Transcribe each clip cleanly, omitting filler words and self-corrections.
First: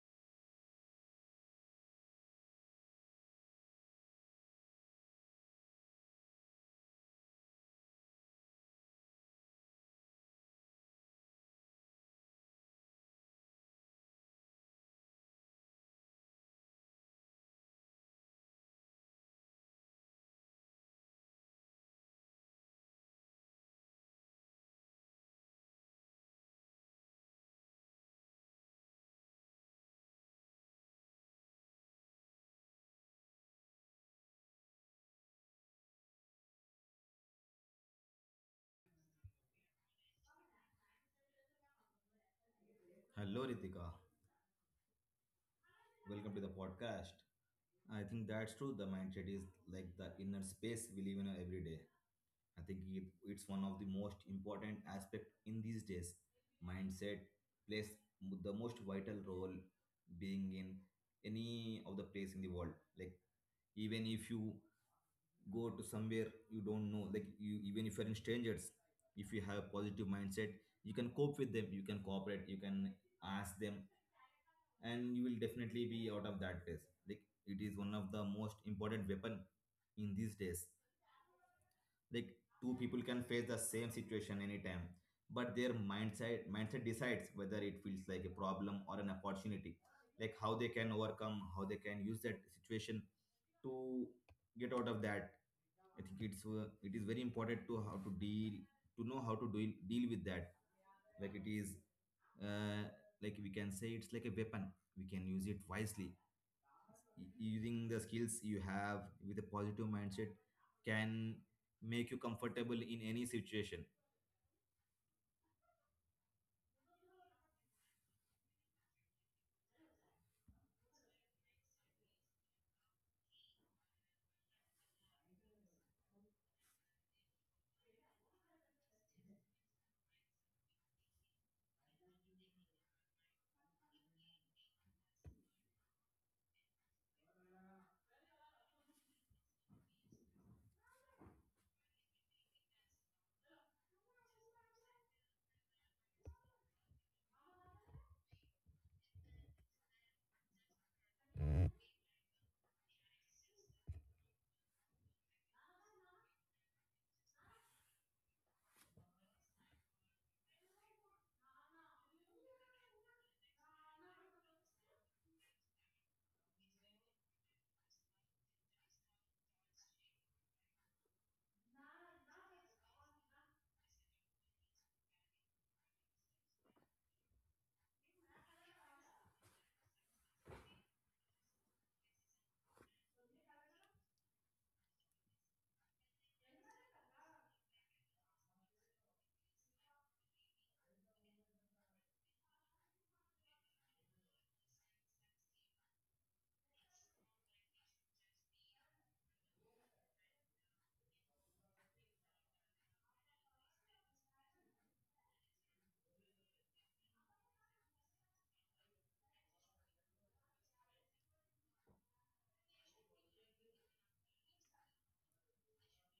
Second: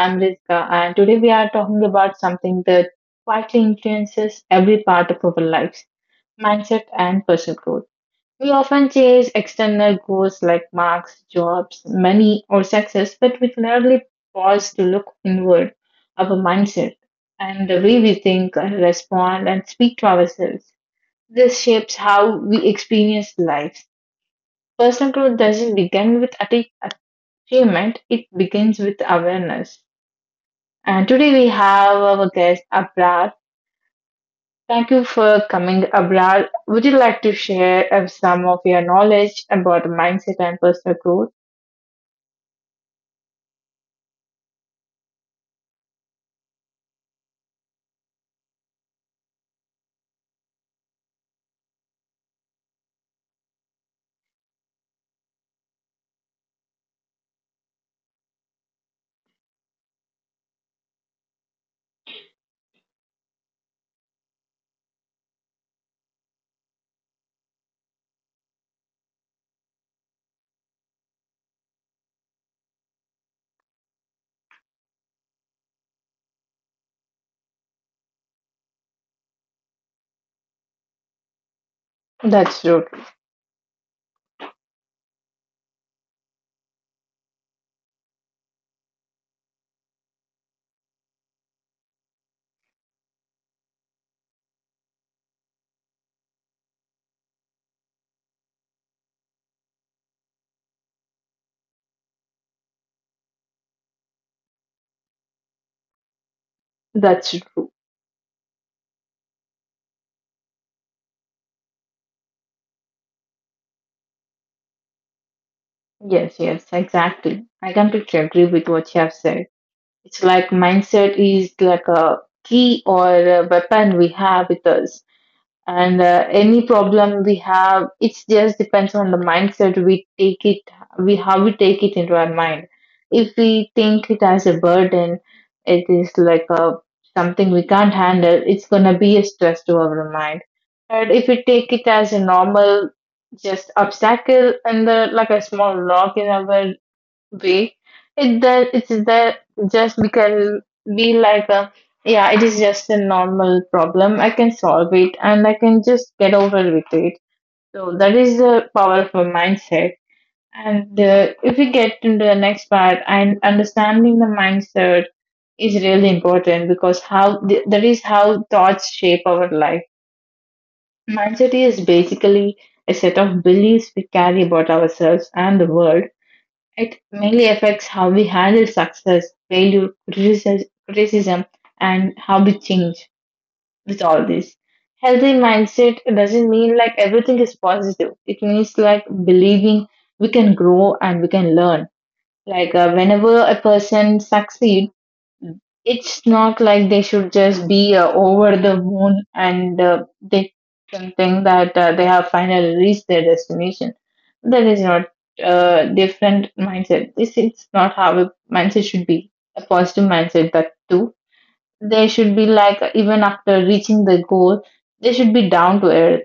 I'm Rizka, and today we are talking about something that quietly influences every part of our lives, mindset and personal growth. We often chase external goals like marks, jobs, money, or success, but we rarely pause to look inward at our mindset and the way we think, respond, and speak to ourselves. This shapes how we experience life. Personal growth doesn't begin with achievement, it begins with awareness. And today we have our guest Abrar. Thank you for coming, Abrar. Would you like to share some of your knowledge about mindset and personal growth? Hello, Ritika. Welcome to the podcast. I think that's true. The mindset is like the inner space we live in every day. I think it's one of the most important aspect in these days. Mindset plays the most vital role being in any of the place in the world. Like even if you go to somewhere you don't know, like you even if you're in strangers, if you have a positive mindset, you can cope with them. You can cooperate. You can ask them and you will definitely be out of that phase, like it is one of the most important weapon in these days, like two That's people true. can face the same situation anytime, but their mindset decides whether it feels like a problem or an opportunity, like how they can overcome, how they can use that situation to get out of that. I think it is very important to how to deal, to know how to deal with that. Like it is, uh, like we can say it's like a weapon, we can use it wisely, That's using true. the skills you have. With a positive mindset can make you comfortable in any situation. Yes, yes, exactly. I completely agree with what you have said. It's like mindset is like a key or a weapon we have with us. And any problem we have, it just depends on the mindset we take it, we how we take it into our mind. If we think it as a burden, it is like a something we can't handle, it's going to be a stress to our mind. But if we take it as a normal just obstacle and the, like a small rock in our way. It that it's that just because be like a, yeah, it is just a normal problem. I can solve it and I can just get over with it. So that is the powerful mindset. And if we get into the next part, and understanding the mindset is really important because how that is how thoughts shape our life. Mindset is basically a set of beliefs we carry about ourselves and the world. It mainly affects how we handle success, failure, criticism, and how we change with all this. Healthy mindset doesn't mean like everything is positive. It means like believing we can grow and we can learn. Like whenever a person succeeds, it's not like they should just be over the moon and they can think that they have finally reached their destination. That is not different mindset. This is not how a mindset should be. A positive mindset that too. They should be like even after reaching the goal, they should be down to earth.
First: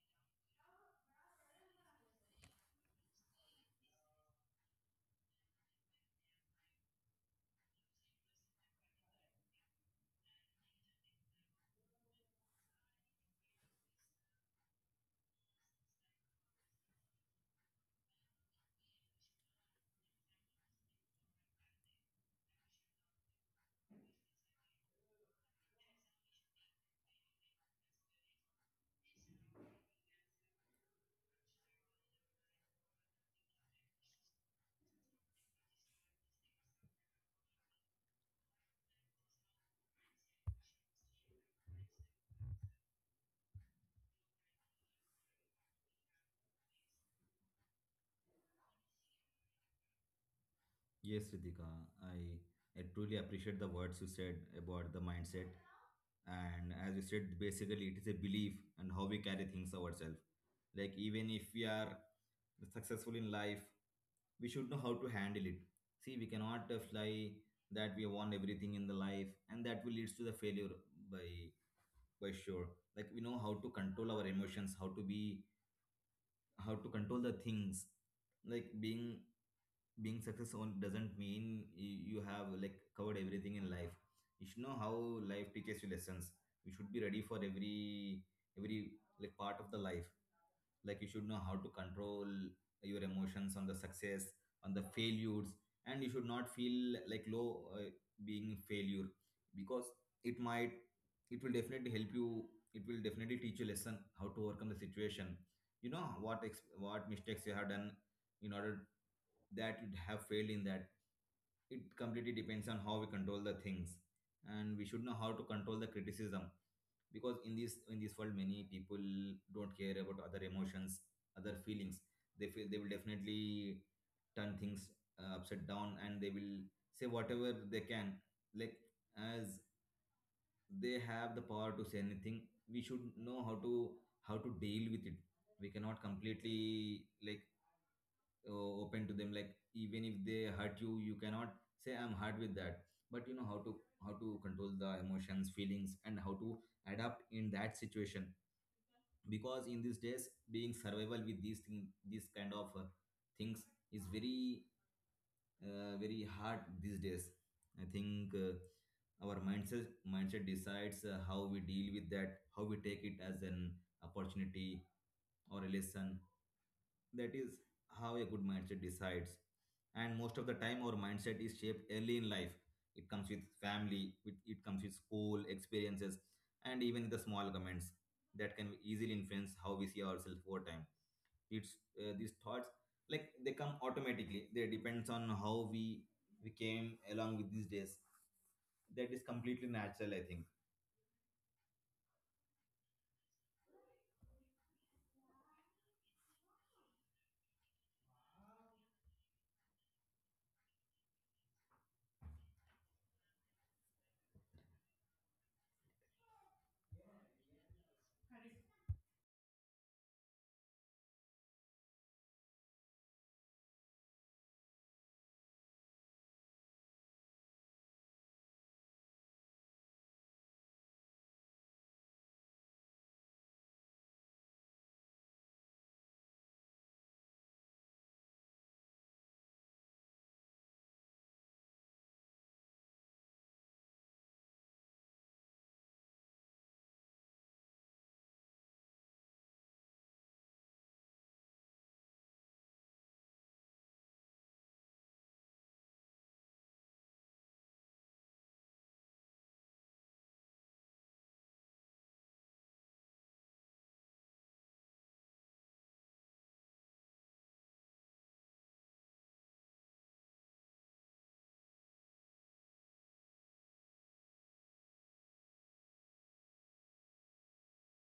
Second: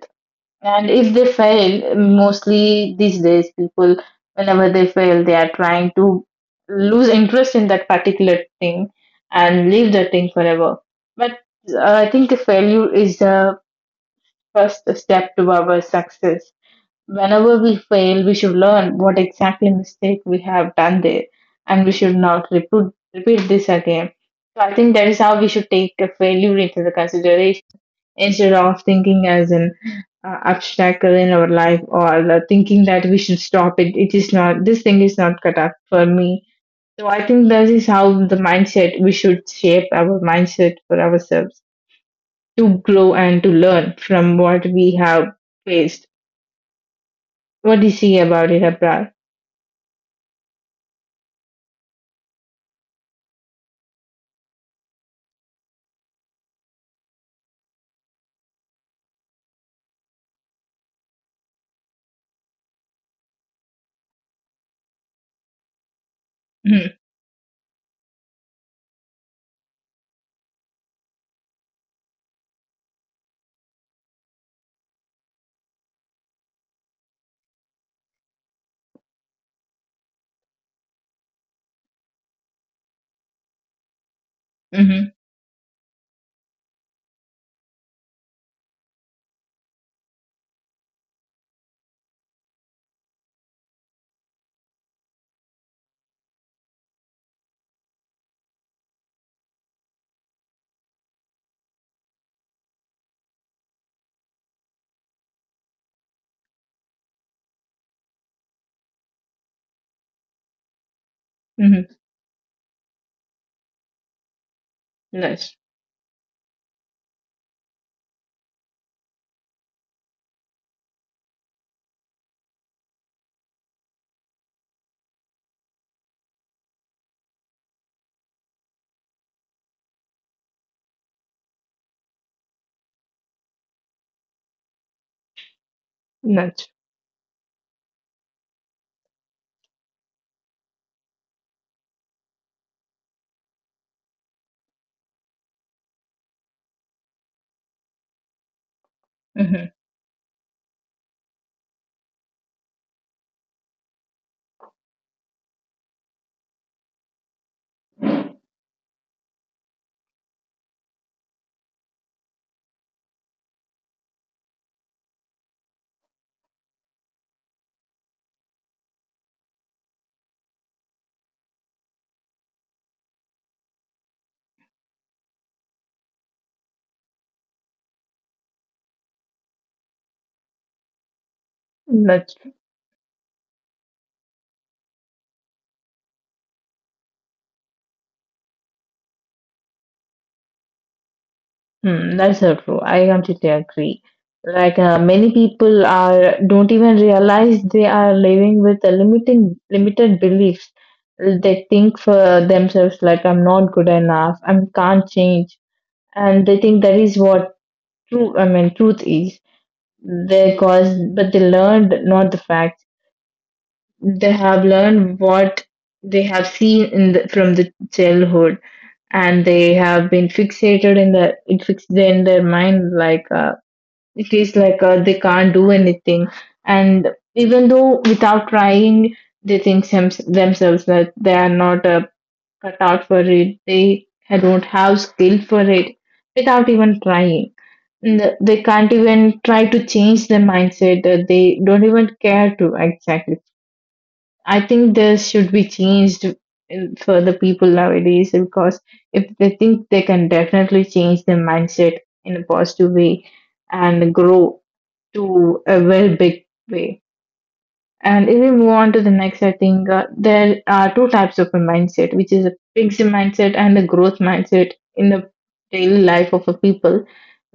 And if they fail, mostly these days, people, whenever they fail, they are trying to lose interest in that particular thing and leave that thing forever. But I think the failure is the first step to our success. Whenever we fail, we should learn what exactly mistake we have done there, and we should not repeat this again. So I think that is how we should take a failure into the consideration instead of thinking as an obstacle in our life or the thinking that we should stop it. It is not, this thing is not cut up for me. So I think that is how the mindset we should shape our mindset for ourselves to grow and to learn from what we have faced. What do you see about it, Abra? Yes, Ritika, I truly appreciate the words you said about the mindset. And as you said, basically, it is a belief and how we carry things ourselves. Like, even if we are successful in life, we should know how to handle it. See, we cannot Mm-hmm. fly that we won everything in the life, and that will leads to the failure by. For sure, like we know how to control our emotions, how to be, how to control the things, like being successful doesn't mean you have like covered everything in life. You should know how Mm-hmm. life teaches you lessons. You should be ready for every like part of the life, like you should know how to control your emotions on the success, on the failures, and you should not feel like low, being failure, because it might, it will definitely help you, it will definitely teach you lesson how to overcome the situation. You know what mistakes you have done in order that you have failed in that. It Mm-hmm. completely depends on how we control the things, and we should know how to Nice. control the criticism, because in this world many people don't care about other emotions, other feelings. They feel they will definitely turn things upside down, and they will say whatever they can, like, as they have the power to say anything, we should know how to, how to deal with it. We cannot Nice. completely, like, open to them. Like even if they hurt you, you cannot say I'm hurt with that, but you know how to, how to control the emotions, feelings, and how to adapt in that situation. Because in Mm-hmm. these days, being survival with these kind of things is very, very hard these days. I think our mindset decides, how we deal with that, how we take it as an opportunity or relation. That is how a good mindset decides. And most of the time, our mindset is shaped early in life. It comes with family, it comes with school experiences, and even the small comments that can easily influence how we see ourselves over time. It's these That's, thoughts, like they come automatically. They depends on how we came along with these days. That is completely natural, I think. mm, that's so true. I completely agree. Like many people are don't even realize they are living with a limiting limited beliefs. They think for themselves like I'm not good enough. I can't change, and they think that is what true. I mean, truth is. They cause, but they learned not the facts. They have learned what they have seen in the, from the childhood, and they have been fixated in the it fixed in their mind like it is like they can't do anything. And even though without trying, they think themselves that they are not cut out for it, they don't have skill for it without even trying. And they can't even try to change their mindset. They don't even care to exactly. I think this should be changed for the people nowadays, because if they think they can definitely change their mindset in a positive way and grow to a very big way. And if we move on to the next, I think there are two types of a mindset, which is a fixed mindset and a growth mindset in the daily life of a people.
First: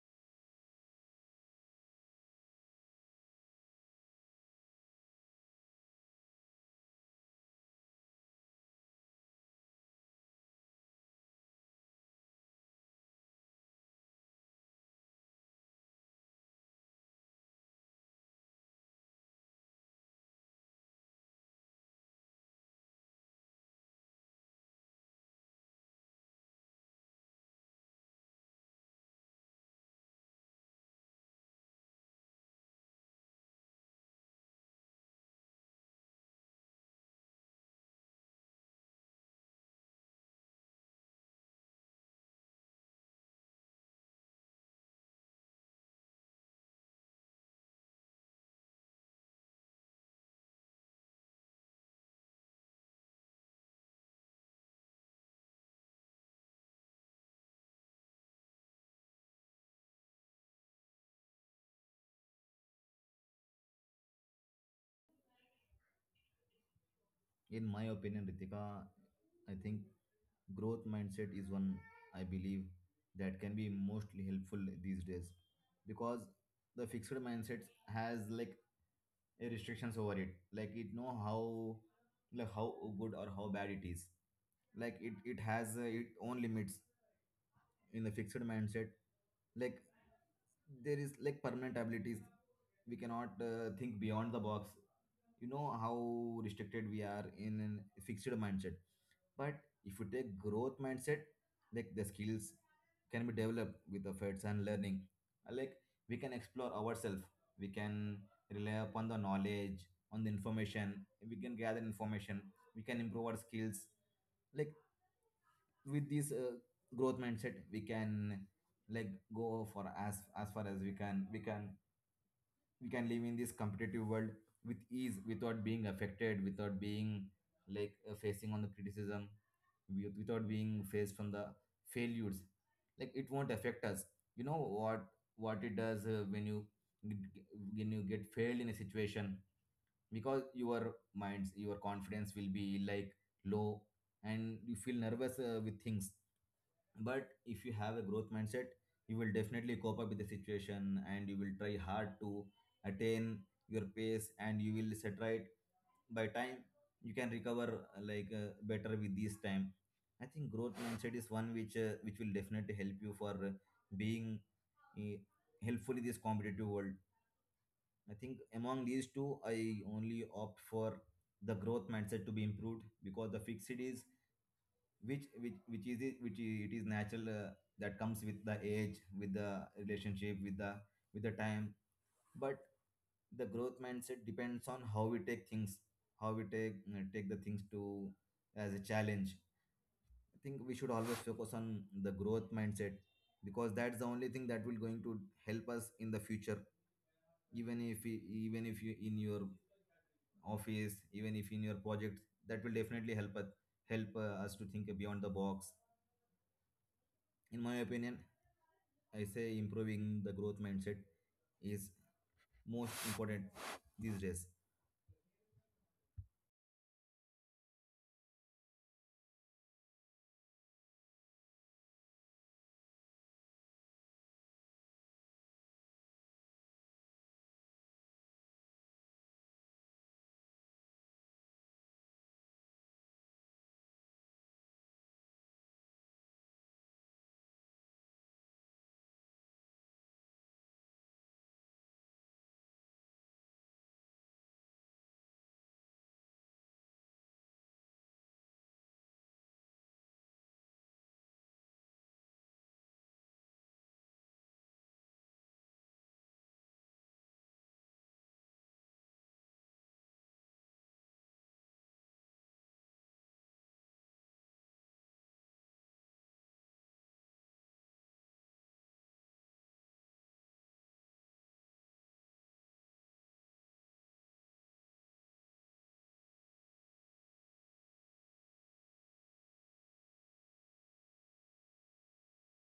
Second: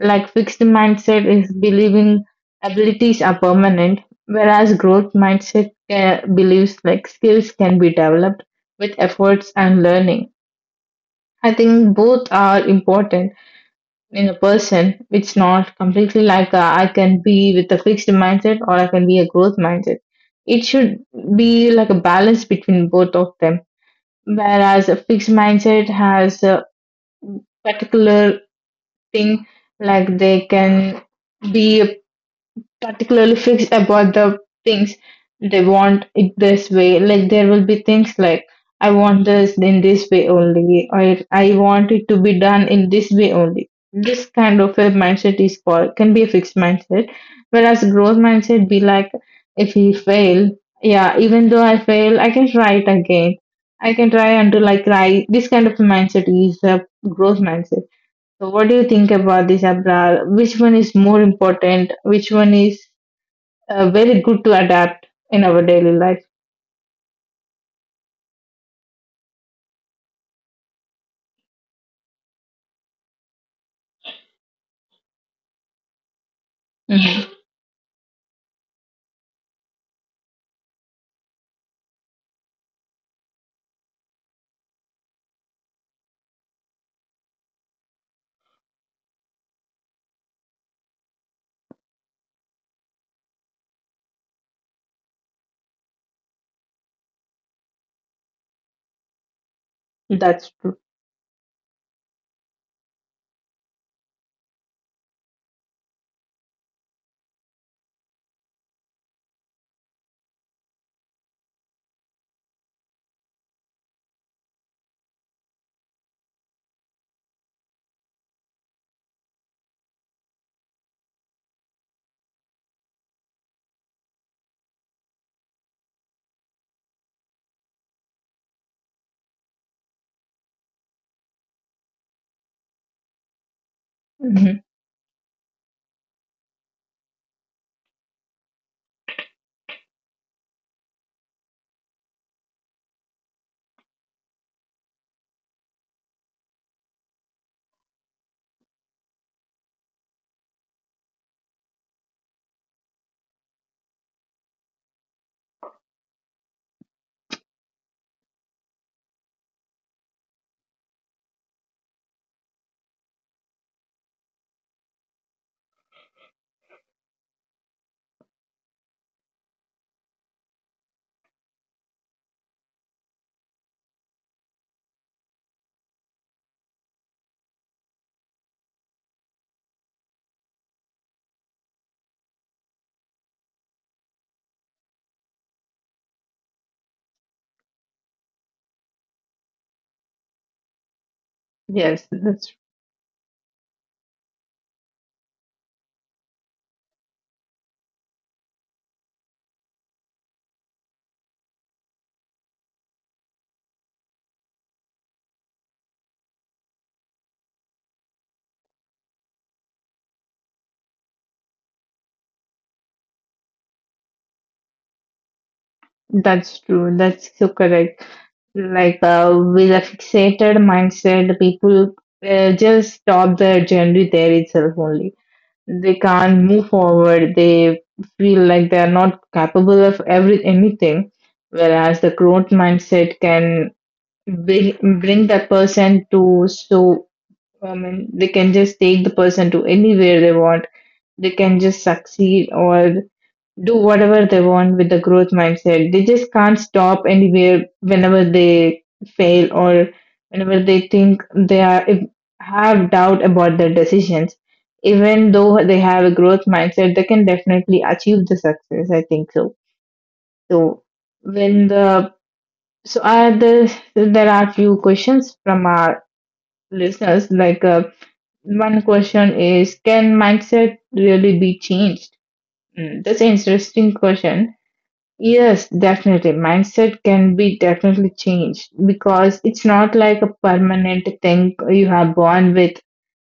Like fixed mindset is believing abilities are permanent, whereas growth mindset believes like skills can be developed with efforts and learning. I think both are important, in a person. It's not completely like I can be with a fixed mindset or I can be a growth mindset. It should be like a balance between both of them. Whereas a fixed mindset has a particular thing, like they can be particularly fixed about the things they want it this way. Like there will be things like I want this in this way only, or I want it to be done in this way only. This kind of a mindset is called can be a fixed mindset, whereas growth mindset be like if we fail, yeah, even though I fail, I can try it again. I can try until I cry. This kind of mindset is a growth mindset. So what do you think about this, Abrar? Which one is more important? Which one is very good to adapt in our daily life. In my opinion, Ritika, I think growth mindset is one I believe that can be mostly helpful these days, because the Mhm. fixed mindset has like a restrictions over it. Like it know how, like how good or how bad it is. Like it has, its own limits in a fixed mindset, like there is like permanent abilities, we cannot think beyond the box. You know how restricted we are in a fixed mindset. But if you take That's true. growth mindset, like the skills can be developed with efforts and learning. Like we can explore ourselves, we can rely upon the knowledge, on the information, we can gather information, we can improve our skills, like, with this growth mindset, we can like go for as far as we can, we can live in this competitive world with ease, without being affected, without being like, facing on the criticism, without being faced from the failures, like it won't affect us. Mhm. You know what it does, when you get failed in a situation, because your minds, your confidence will be like low, and you feel nervous with things. But if you have a growth mindset, you will definitely cope up with the situation, and you will try hard to attain your pace, and you will set right by time. You can recover, like, better with this time. I think growth mindset is one which, which will definitely help you for, being, uh, helpful in this competitive world. I think among these two, I only opt for the growth mindset to be improved, because the fixed is, which which, it is natural, that comes with the age, with the relationship, with the, with the time. But the growth mindset depends on how we take things, how we take, take the things to as a challenge. I think we should always focus on Yes, the growth mindset, because that's the only thing that will going to help us in the future, even if you in your office, even if in your project, that will definitely help us, help, us to think beyond the box. In my opinion, I say improving the growth mindset is most important these days. that's true. That's so correct. Like with a fixated mindset, people just stop their journey there itself only. They can't move forward. They feel like they are not capable of every anything. Whereas the growth mindset can bring that person to so. I mean, they can just take the person to anywhere they want. They can just succeed or do whatever they want with the growth mindset. They just can't stop anywhere whenever they fail or whenever they think they are if, have doubt about their decisions. Even though they have a growth mindset, they can definitely achieve the success. I think so. So when the, so are the, there are few questions from our listeners like one question is can mindset really be changed? Mm, that's an interesting question. Yes, definitely. Mindset can be definitely changed because it's not like a permanent thing you are born with,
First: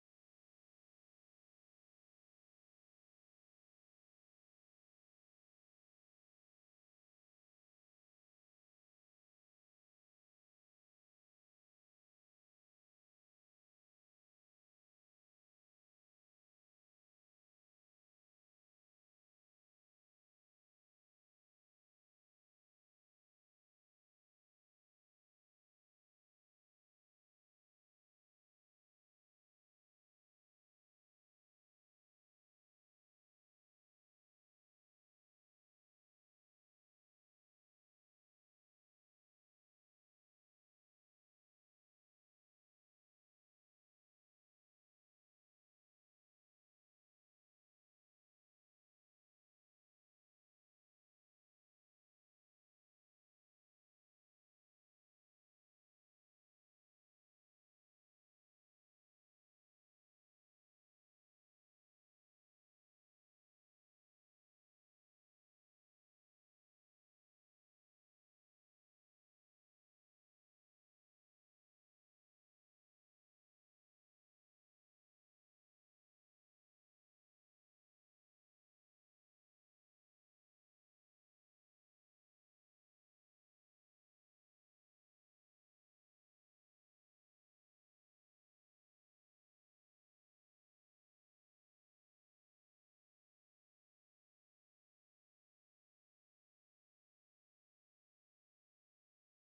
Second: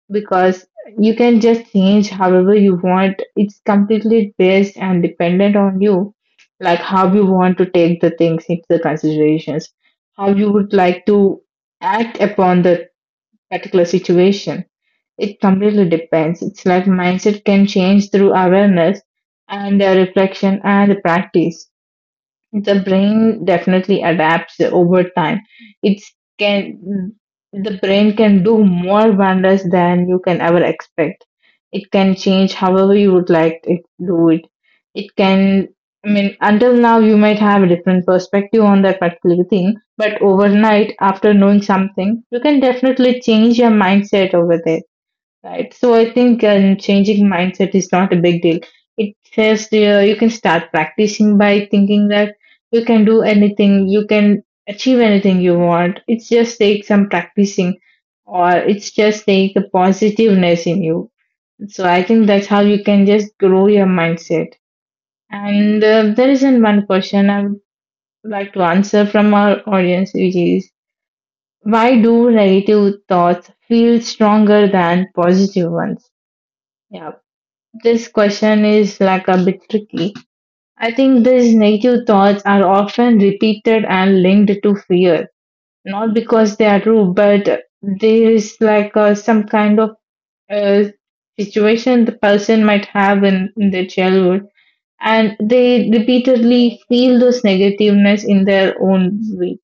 because you can just change however you want. It's completely based and dependent on you, like how you want to take the things into the considerations, how you would like to act upon the particular situation. It completely depends. It's like mindset can change through awareness and reflection and practice. The brain definitely adapts over time. It's can the brain can do more wonders than you can ever expect. It can change however you would like it to do it. It can, I mean, until now, you might have a different perspective on that particular thing, but overnight, after knowing something, you can definitely change your mindset over there. Right. So I think changing mindset is not a big deal. It says you can start practicing by thinking that you can do anything, you can achieve anything you want. It's just take some practicing, or it's just take the positiveness in you. So I think that's how you can just grow your mindset. And there isn't one question I would like to answer from our audience, which is why do negative thoughts feel stronger than positive ones? Yeah. This question is like a bit tricky. I think these negative thoughts are often repeated and linked to fear, not because they are true, but there is like some kind of uh, situation the person might have in their childhood, and they repeatedly feel those negativeness in their own way.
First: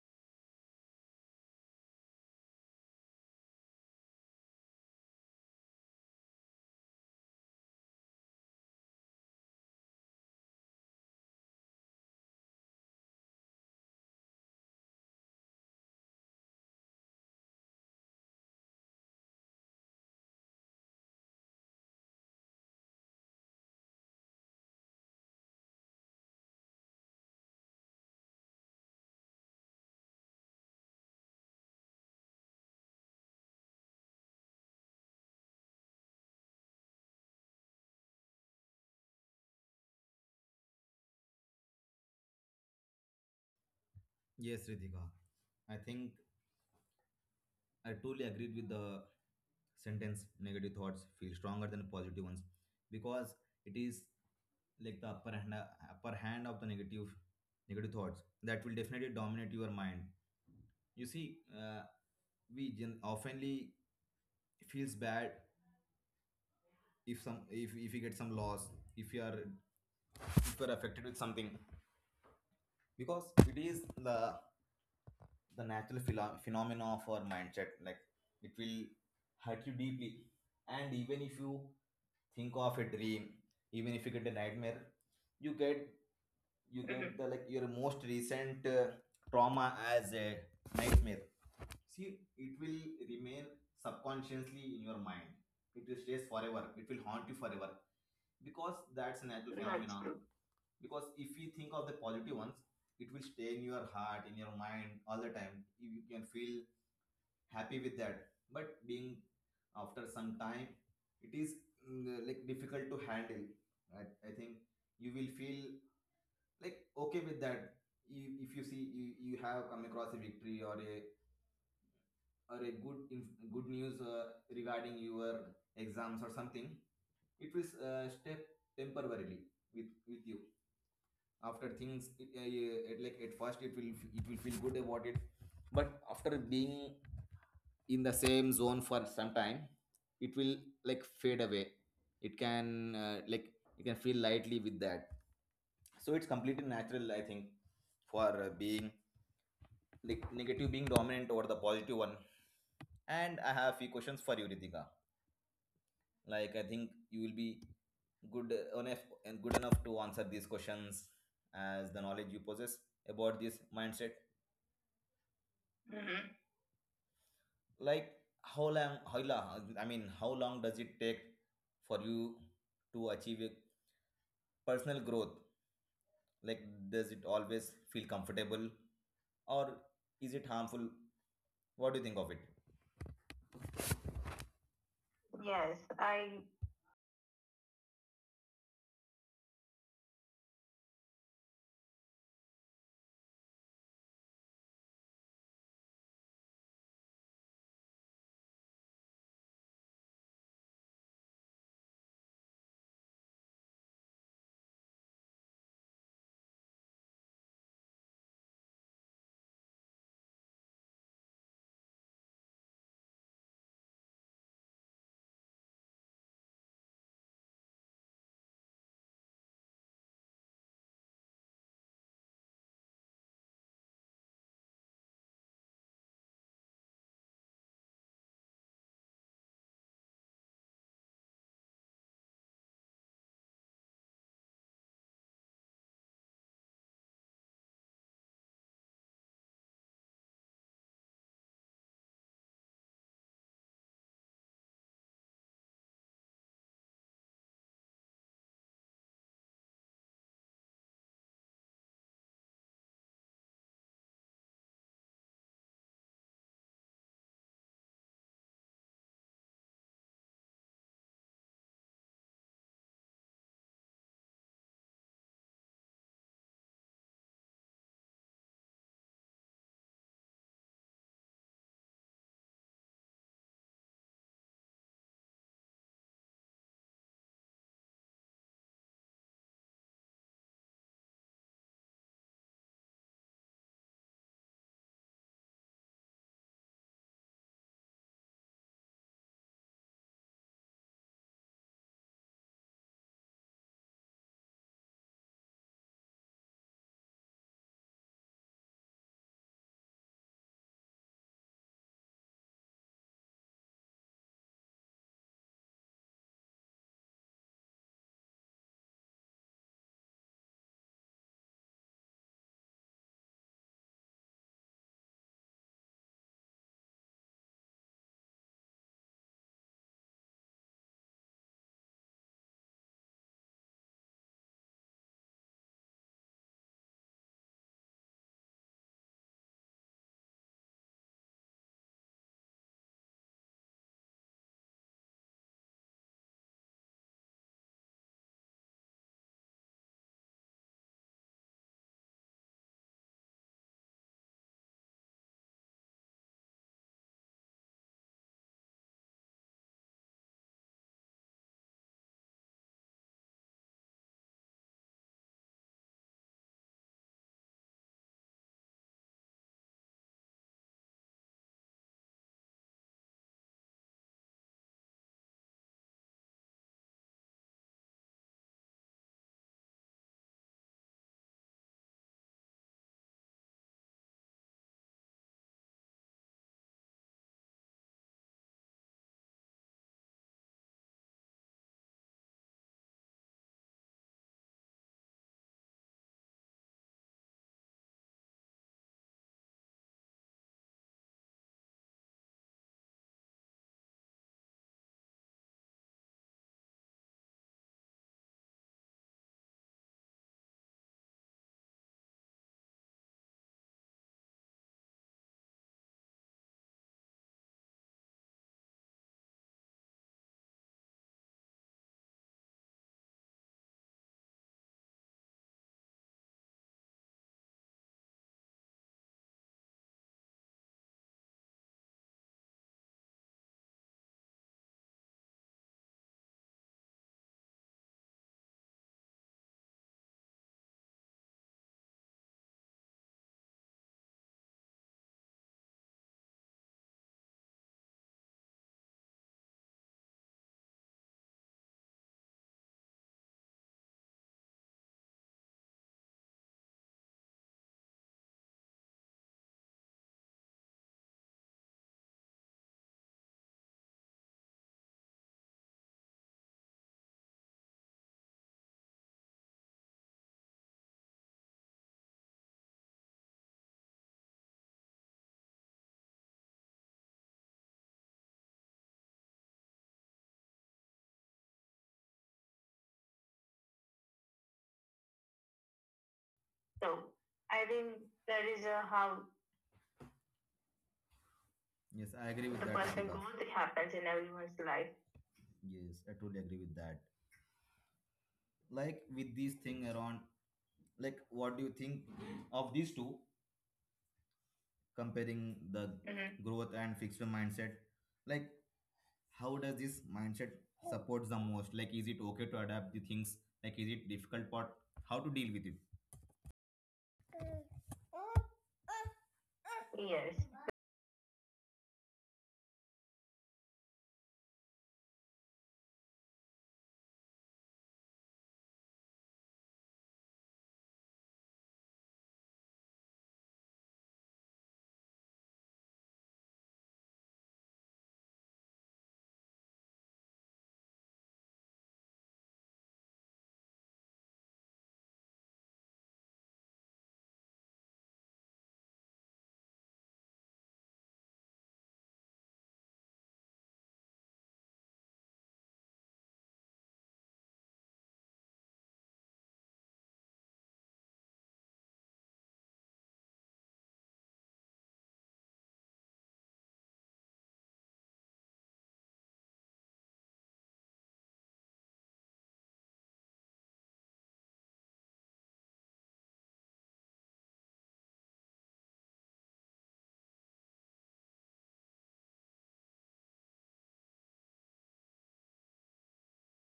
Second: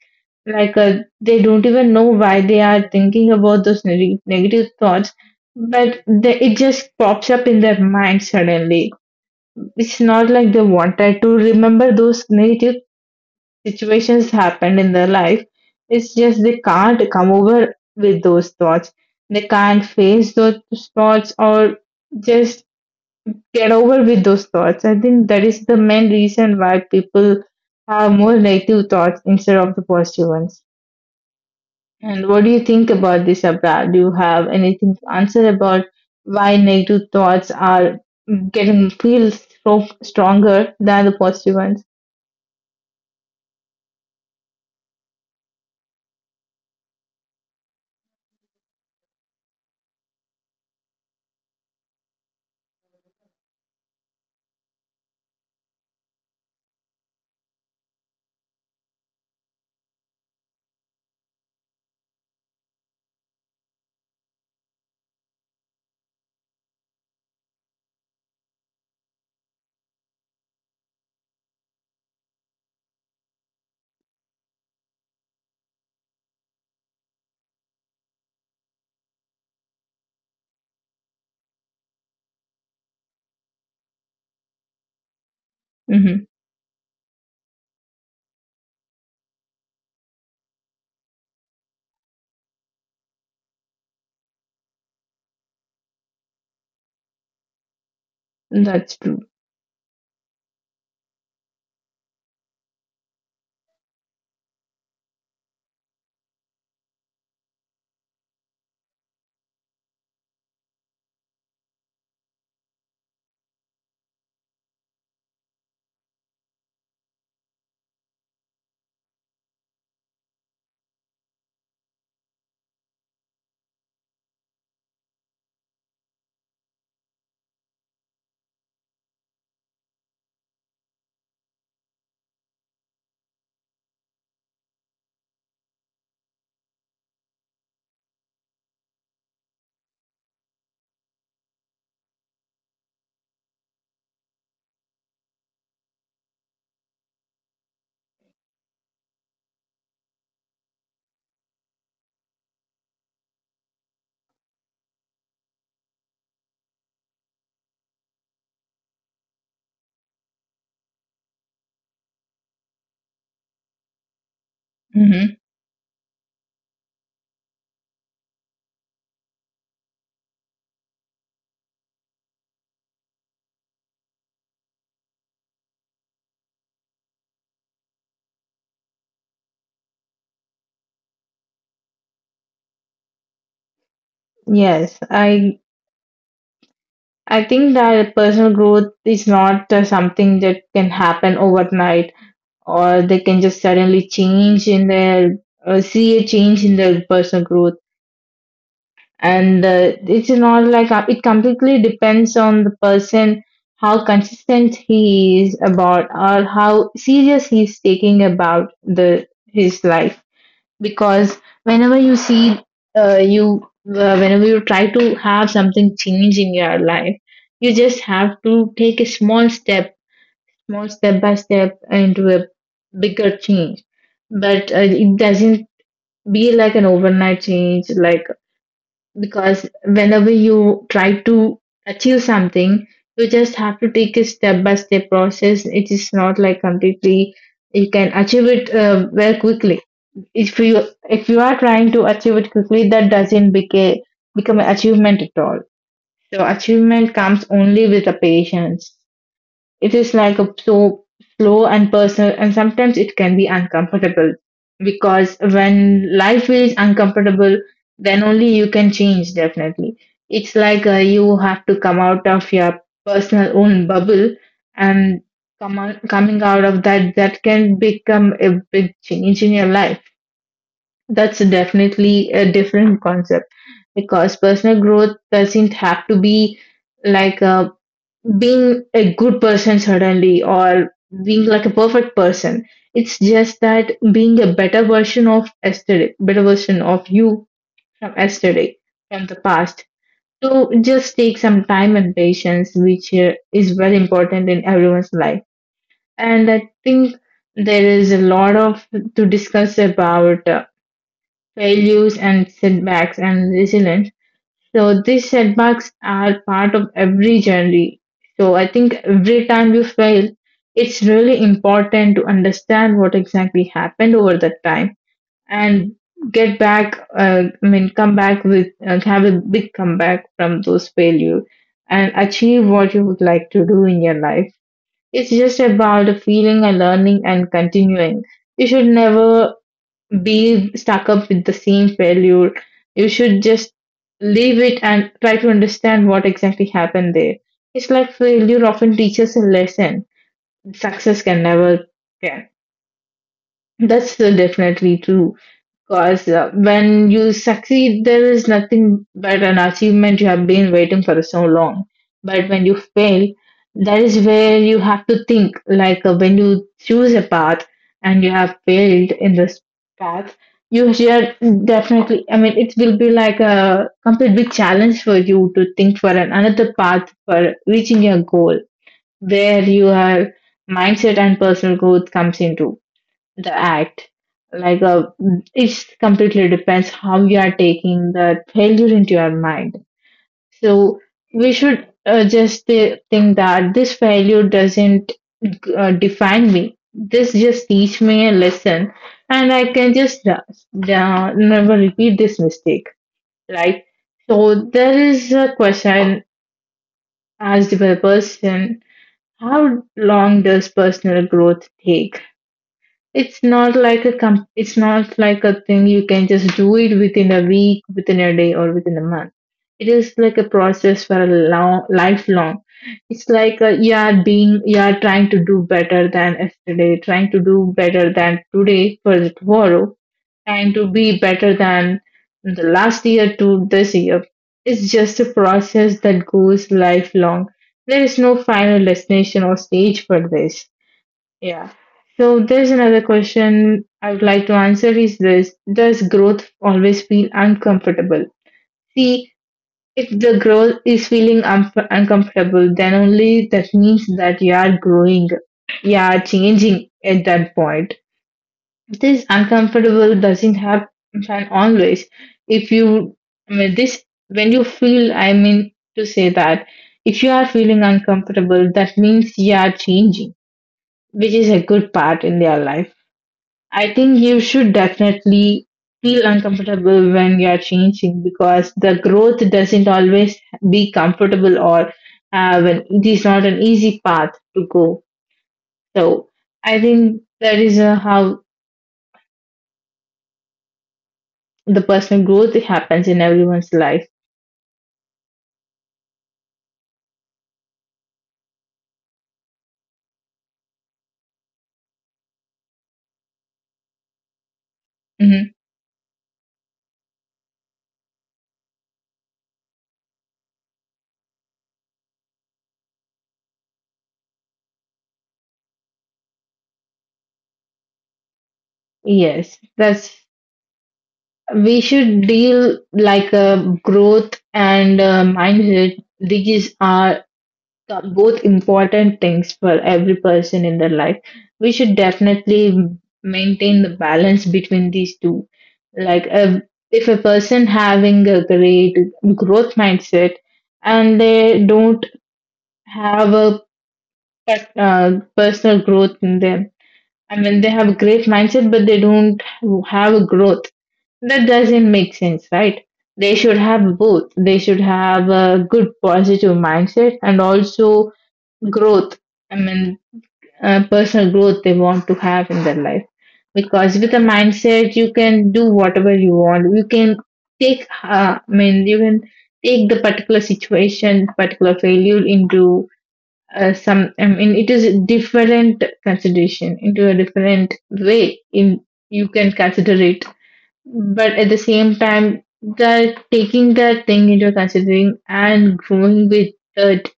Like they don't even know why they are thinking about those negative thoughts, but they, it just pops up in their mind suddenly. It's not like they wanted to remember those negative situations happened in their life. It's just they can't come over with those thoughts. They can't face those thoughts or just get over with those thoughts. I think that is the main reason why people have more negative thoughts instead of the positive ones. And what do you think about this, Abra? Do you have anything to answer about why negative thoughts are getting feels so stronger than the positive ones? Yes, Ritika, I think I totally agreed with the sentence, negative thoughts feel stronger than positive ones, because it is like the upper hand of the negative thoughts that will definitely dominate your mind. You see, uh, we oftenly feels bad, if some if you get some loss, if you are, if you are affected with something, because it is the the natural phenomena of our mindset. Like, it will hurt you deeply, and even if you think of a dream, even if you get a nightmare, you get, Mm-hmm. you get the, like, your most recent trauma as a nightmare. See, it will remain subconsciously in your mind, it will stays forever, it will haunt you forever, That's because true. that's a natural. That's phenomenon true. Because if you think of the positive ones, it will stay in your heart, in your mind, all the time. You can feel happy with that. But being, after some time, it is, like difficult to handle, right, I think. You will feel like, okay with that. If you see, you have come across a victory, or a, or a good good news, regarding your exams or something, it will, step temporarily with you. After things it, like, at first it will, it will feel good about it, but after being in the same zone for some time, it will like fade away. It can, like, you can feel lightly with that. So it's completely natural, I think, for, being like negative being dominant over the positive one. And I have few questions for you, Ritika. Like I think you will be good enough and good enough to answer these questions, as the knowledge you possess about this mindset. Mm-hmm. Like, how long I mean, how long does it take for you to achieve a personal growth? Like, does it always feel comfortable, or is it harmful? What do you think of it? Yes, Yes, I I think that personal growth is not something that can happen overnight, or they can just suddenly change in their see a change in their personal growth, and it's not like it completely depends on the person how consistent he is about or how serious he's taking about the his life. Because whenever you see you whenever you try to have something change in your life, you just have to take a small step by step into a bigger change. But it doesn't be like an overnight change. Because whenever you try to achieve something, you just have to take a step by step process. It is not like completely you can achieve it very quickly. If you are trying to achieve it quickly, that doesn't become an achievement at all. So achievement comes only with the patience. It is like a slow and personal, and sometimes it can be uncomfortable. Because when life is uncomfortable, then only you can change, definitely. It's like you have to come out of your personal own bubble. And coming out of that can become a big change in your life. That's definitely a different concept, because personal growth doesn't have to be like being a good person suddenly, or being like a perfect person. It's just that being a better version of yesterday, better version of you from yesterday, from the past. So just take some time and patience, which is very important in everyone's life. And I think there is a lot of to discuss about failures and setbacks and resilience. So these setbacks are part of every journey. So I think every time you fail, it's really important to understand what exactly happened over that time and get back. I mean, come back with have a big comeback from those failures and achieve what you would like to do in your life. It's just about feeling and learning and continuing. You should never be stuck up with the same failure. You should just leave it and try to understand what exactly happened there. It's like failure often teaches a lesson, success can never can. That's definitely true. Because when you succeed, there is nothing but an achievement you have been waiting for so long. But when you fail, that is where you have to think. Like when you choose a path and you have failed in this path, you should definitely, I mean, it will be like a complete big challenge for you to think for an, another path for reaching your goal, where your mindset and personal growth comes into the act. Like a It completely depends how you are taking the failure into your mind. So we should just think that this failure doesn't define me, this just teach me a lesson, and I can just never repeat this mistake, right? So there is a question asked by the person: how long does personal growth take? It's not like a it's not like a thing you can just do it within a week, within a day, or within a month. It is like a process for a long lifelong. It's like you are trying to do better than yesterday, trying to do better than today for the tomorrow, trying to be better than the last year to this year. It's just a process that goes lifelong. There is no final destination or stage for this. Yeah. So there's another question I would like to answer is this: does growth always feel uncomfortable? See, if the growth is feeling uncomfortable, then only that means that you are growing, you are changing at that point. This uncomfortable doesn't happen always. If you, I mean, this, When you feel, I mean to say that if you are feeling uncomfortable, that means you are changing, which is a good part in their life. I think you should definitely feel uncomfortable when you are changing, because the growth doesn't always be comfortable, or have an, it is not an easy path to go. So I think do. that is I think how there is a how. the personal Yes, growth I agree with the happens that in personal Shilpa everyone's growth life. happens in everyone's life. Yes, I totally agree with that. Like, with these thing around, like, what do you think of these two, Hmm. comparing the growth and fixed mindset? Like, how does this mindset supports the most, like, is it okay to adapt the things, like is it difficult part, how to deal with it? Yes, that's Yes, we should deal like a growth and mindset. These are both important things for every person in their life. We should definitely maintain the balance between these two. Like if a person having a great growth mindset and they don't have a personal growth in them, I mean they have a great mindset but they don't have a growth. That doesn't make sense, right? They should have both. They should have a good positive mindset and also growth, i mean personal growth they want to have in their life. Because with a mindset you can do whatever you want. You can take I mean you can take the particular situation, particular failure into some I mean it is a different consideration into a different way in you can consider it. But at the same time, that taking that thing into considering and growing with it,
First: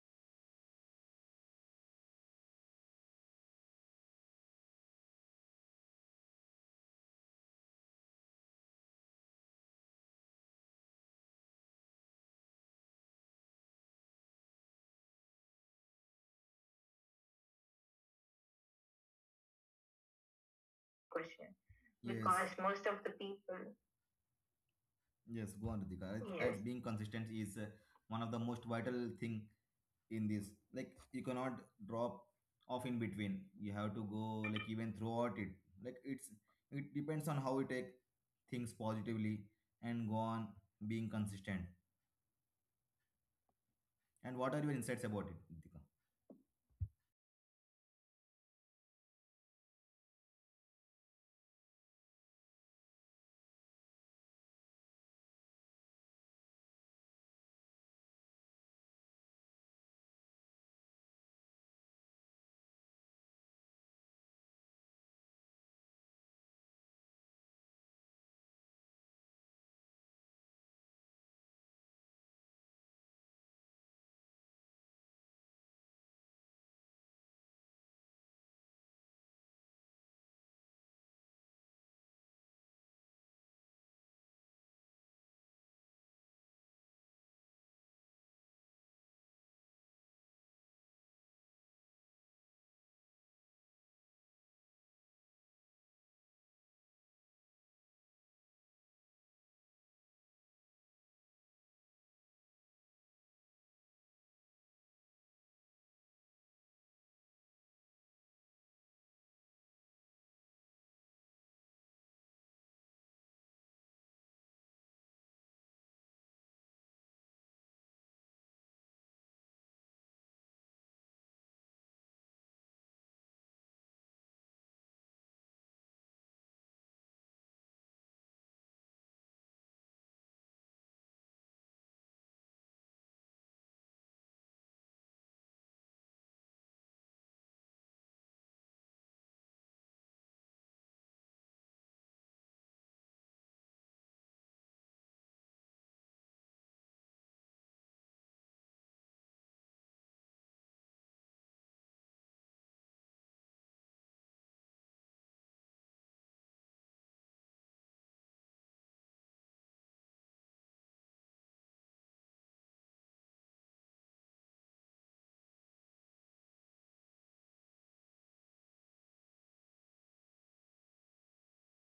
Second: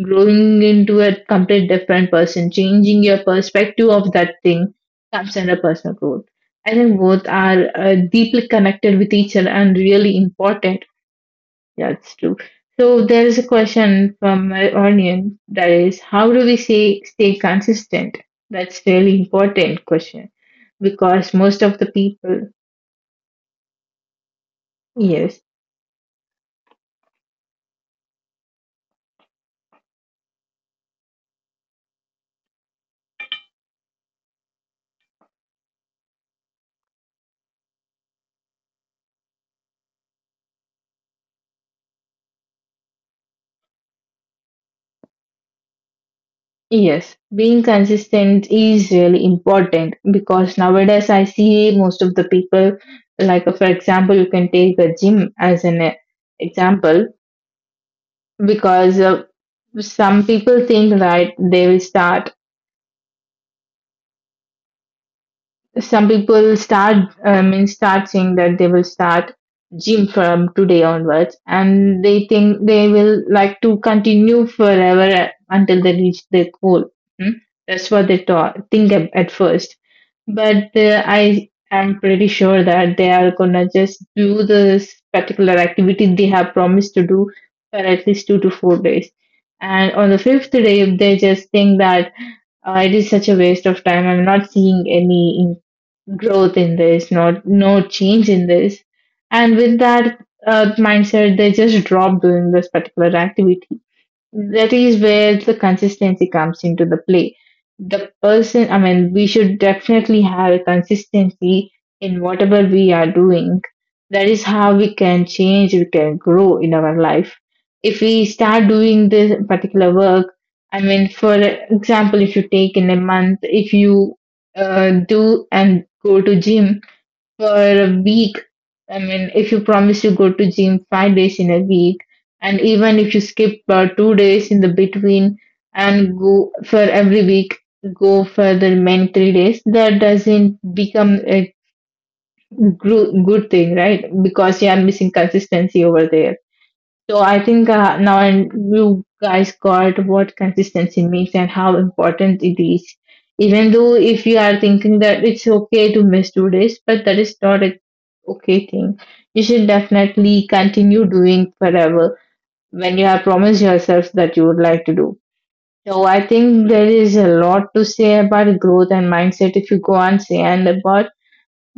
growing into a complete different person, changing your perspective of that thing comes under personal growth. I think both are deeply connected with each other and really important. That's true. So there is a question from my audience, that is, how do we say stay consistent? That's really important question because question. most of the Yes. Because people, most of the people, yes, yes, go on, Ritika. Yes, being consistent is, one of the most vital thing in this. Like, you cannot drop off in between. You have to go like even throughout it. Like, it depends on how you take things positively and go on being consistent. And what are your insights about it, Ritika? yes, being consistent is really important because nowadays I see most of the people, like for example, you can take a gym as an example. Because some people think right they will start some people start, I mean start saying that they will start gym from today onwards, and they think they will like to continue forever until they reach their goal. Hmm? That's what they think at first. But I am pretty sure that they are gonna just do this particular activity they have promised to do for at least 2 to 4 days. And on the fifth day, they just think that it is such a waste of time. I'm not seeing any growth in this, not no change in this. And with that mindset, they just drop doing this particular activity. That is where the consistency comes into the play. The person I mean We should definitely have a consistency in whatever we are doing. That is how we can change, we can grow in our life. If we start doing this particular work, I mean for example, if you take in a month, if you do and go to gym for a week. I mean, if you promise you go to gym 5 days in a week, and even if you skip 2 days in the between and go for every week, go for the remaining 3 days, that doesn't become a good thing, right? Because you are missing consistency over there. So I think now and you guys got what consistency means and how important it is. Even though if you are thinking that it's okay to miss 2 days, but that is not okay thing. You should definitely continue doing forever when you have promised yourself that you would like to do. So I think there is a lot to say about growth and mindset if you go and say and about,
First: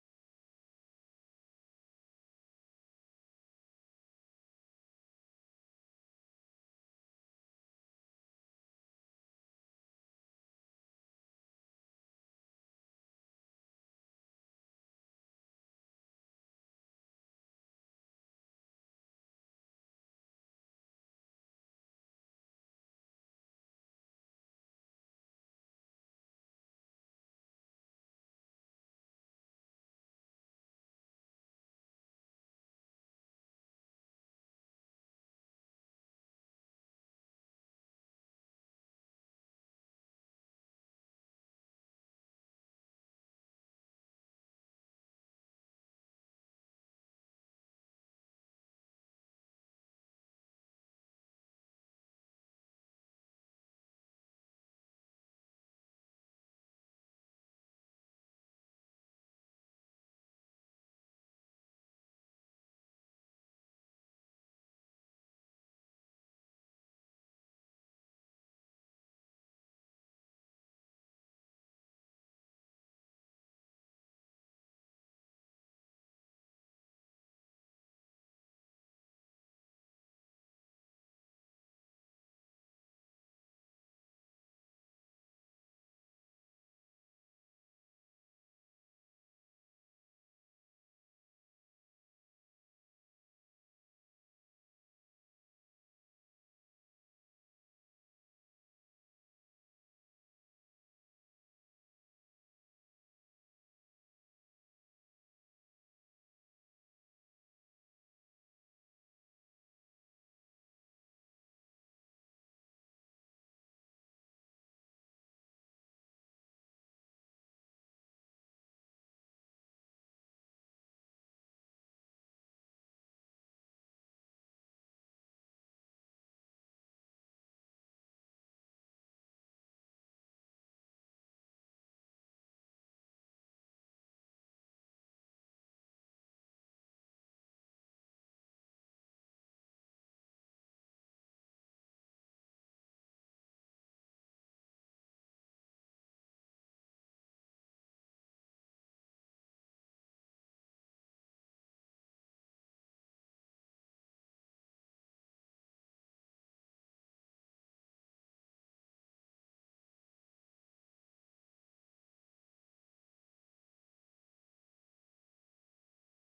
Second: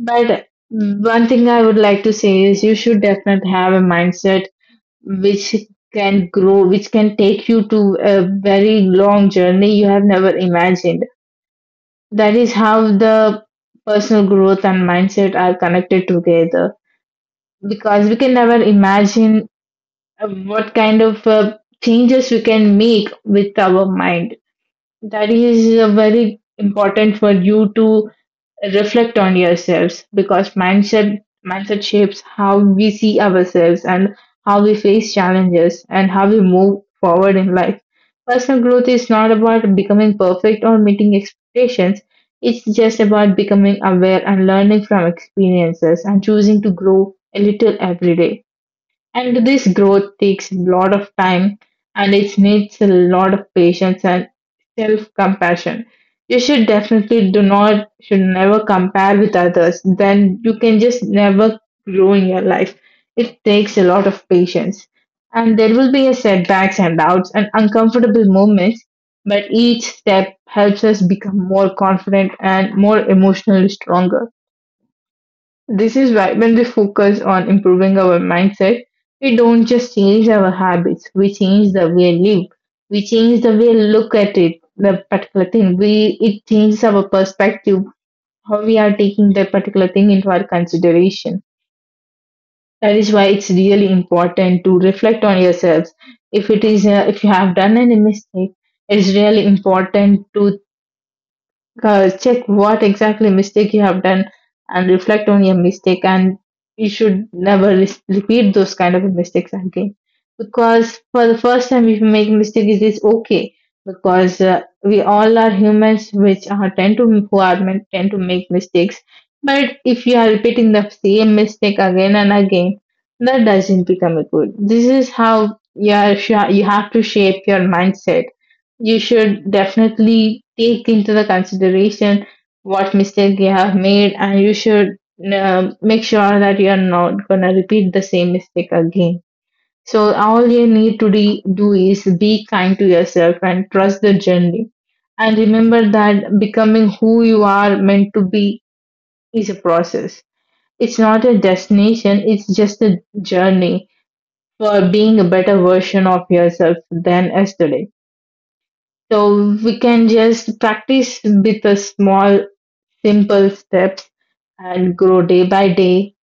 but one thing I would like to say is you should definitely have a mindset which can grow, which can take you to a very long journey you have never imagined. That is how the personal growth and mindset are connected together. Because we can never imagine what kind of changes we can make with our mind. That is very important for you to reflect on yourselves, because mindset shapes how we see ourselves, and how we face challenges, and how we move forward in life. Personal growth is not about becoming perfect or meeting expectations. It's just about becoming aware and learning from experiences and choosing to grow a little every day. And this growth takes a lot of time, and it needs a lot of patience and self compassion. You should definitely do not, should never compare with others. Then you can just never grow in your life. It takes a lot of patience. And there will be a setbacks and doubts and uncomfortable moments, but each step helps us become more confident and more emotionally stronger. This is why when we focus on improving our mindset, we don't just change our habits, we change the way we live, we change the way we look at it, the particular thing. We It changes our perspective, how we are taking the particular thing into our consideration. That is why it's really important to reflect on yourselves. If it is if you have done any mistake, it's really important to check what exactly mistake you have done and reflect on your mistake, and you should never repeat those kind of mistakes again. Because for the first time if you make a mistake it is okay, because we all are humans which are tend to who are meant, tend to make mistakes. But if you are repeating the same mistake again and again, that doesn't become a good. This is how, yeah, you have to shape your mindset. You should definitely take into the consideration what mistake you have made, and you should make sure that you are not going to repeat the same mistake again. So all you need to do is be kind to yourself and trust the journey, and remember that becoming who you are meant to be is a process. It's not a destination, it's just a journey for being a better version of yourself than yesterday. So we can just practice with a small, simple steps, and grow day by day.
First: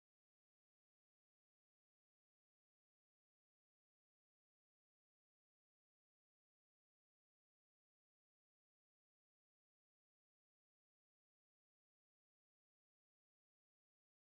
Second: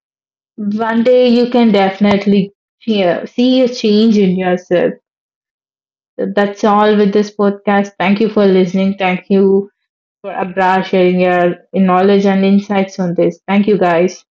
One day you can definitely see a change in yourself. So that's all with this podcast. Thank you for listening. Thank you for Abra sharing your knowledge and insights on this. Thank you, guys.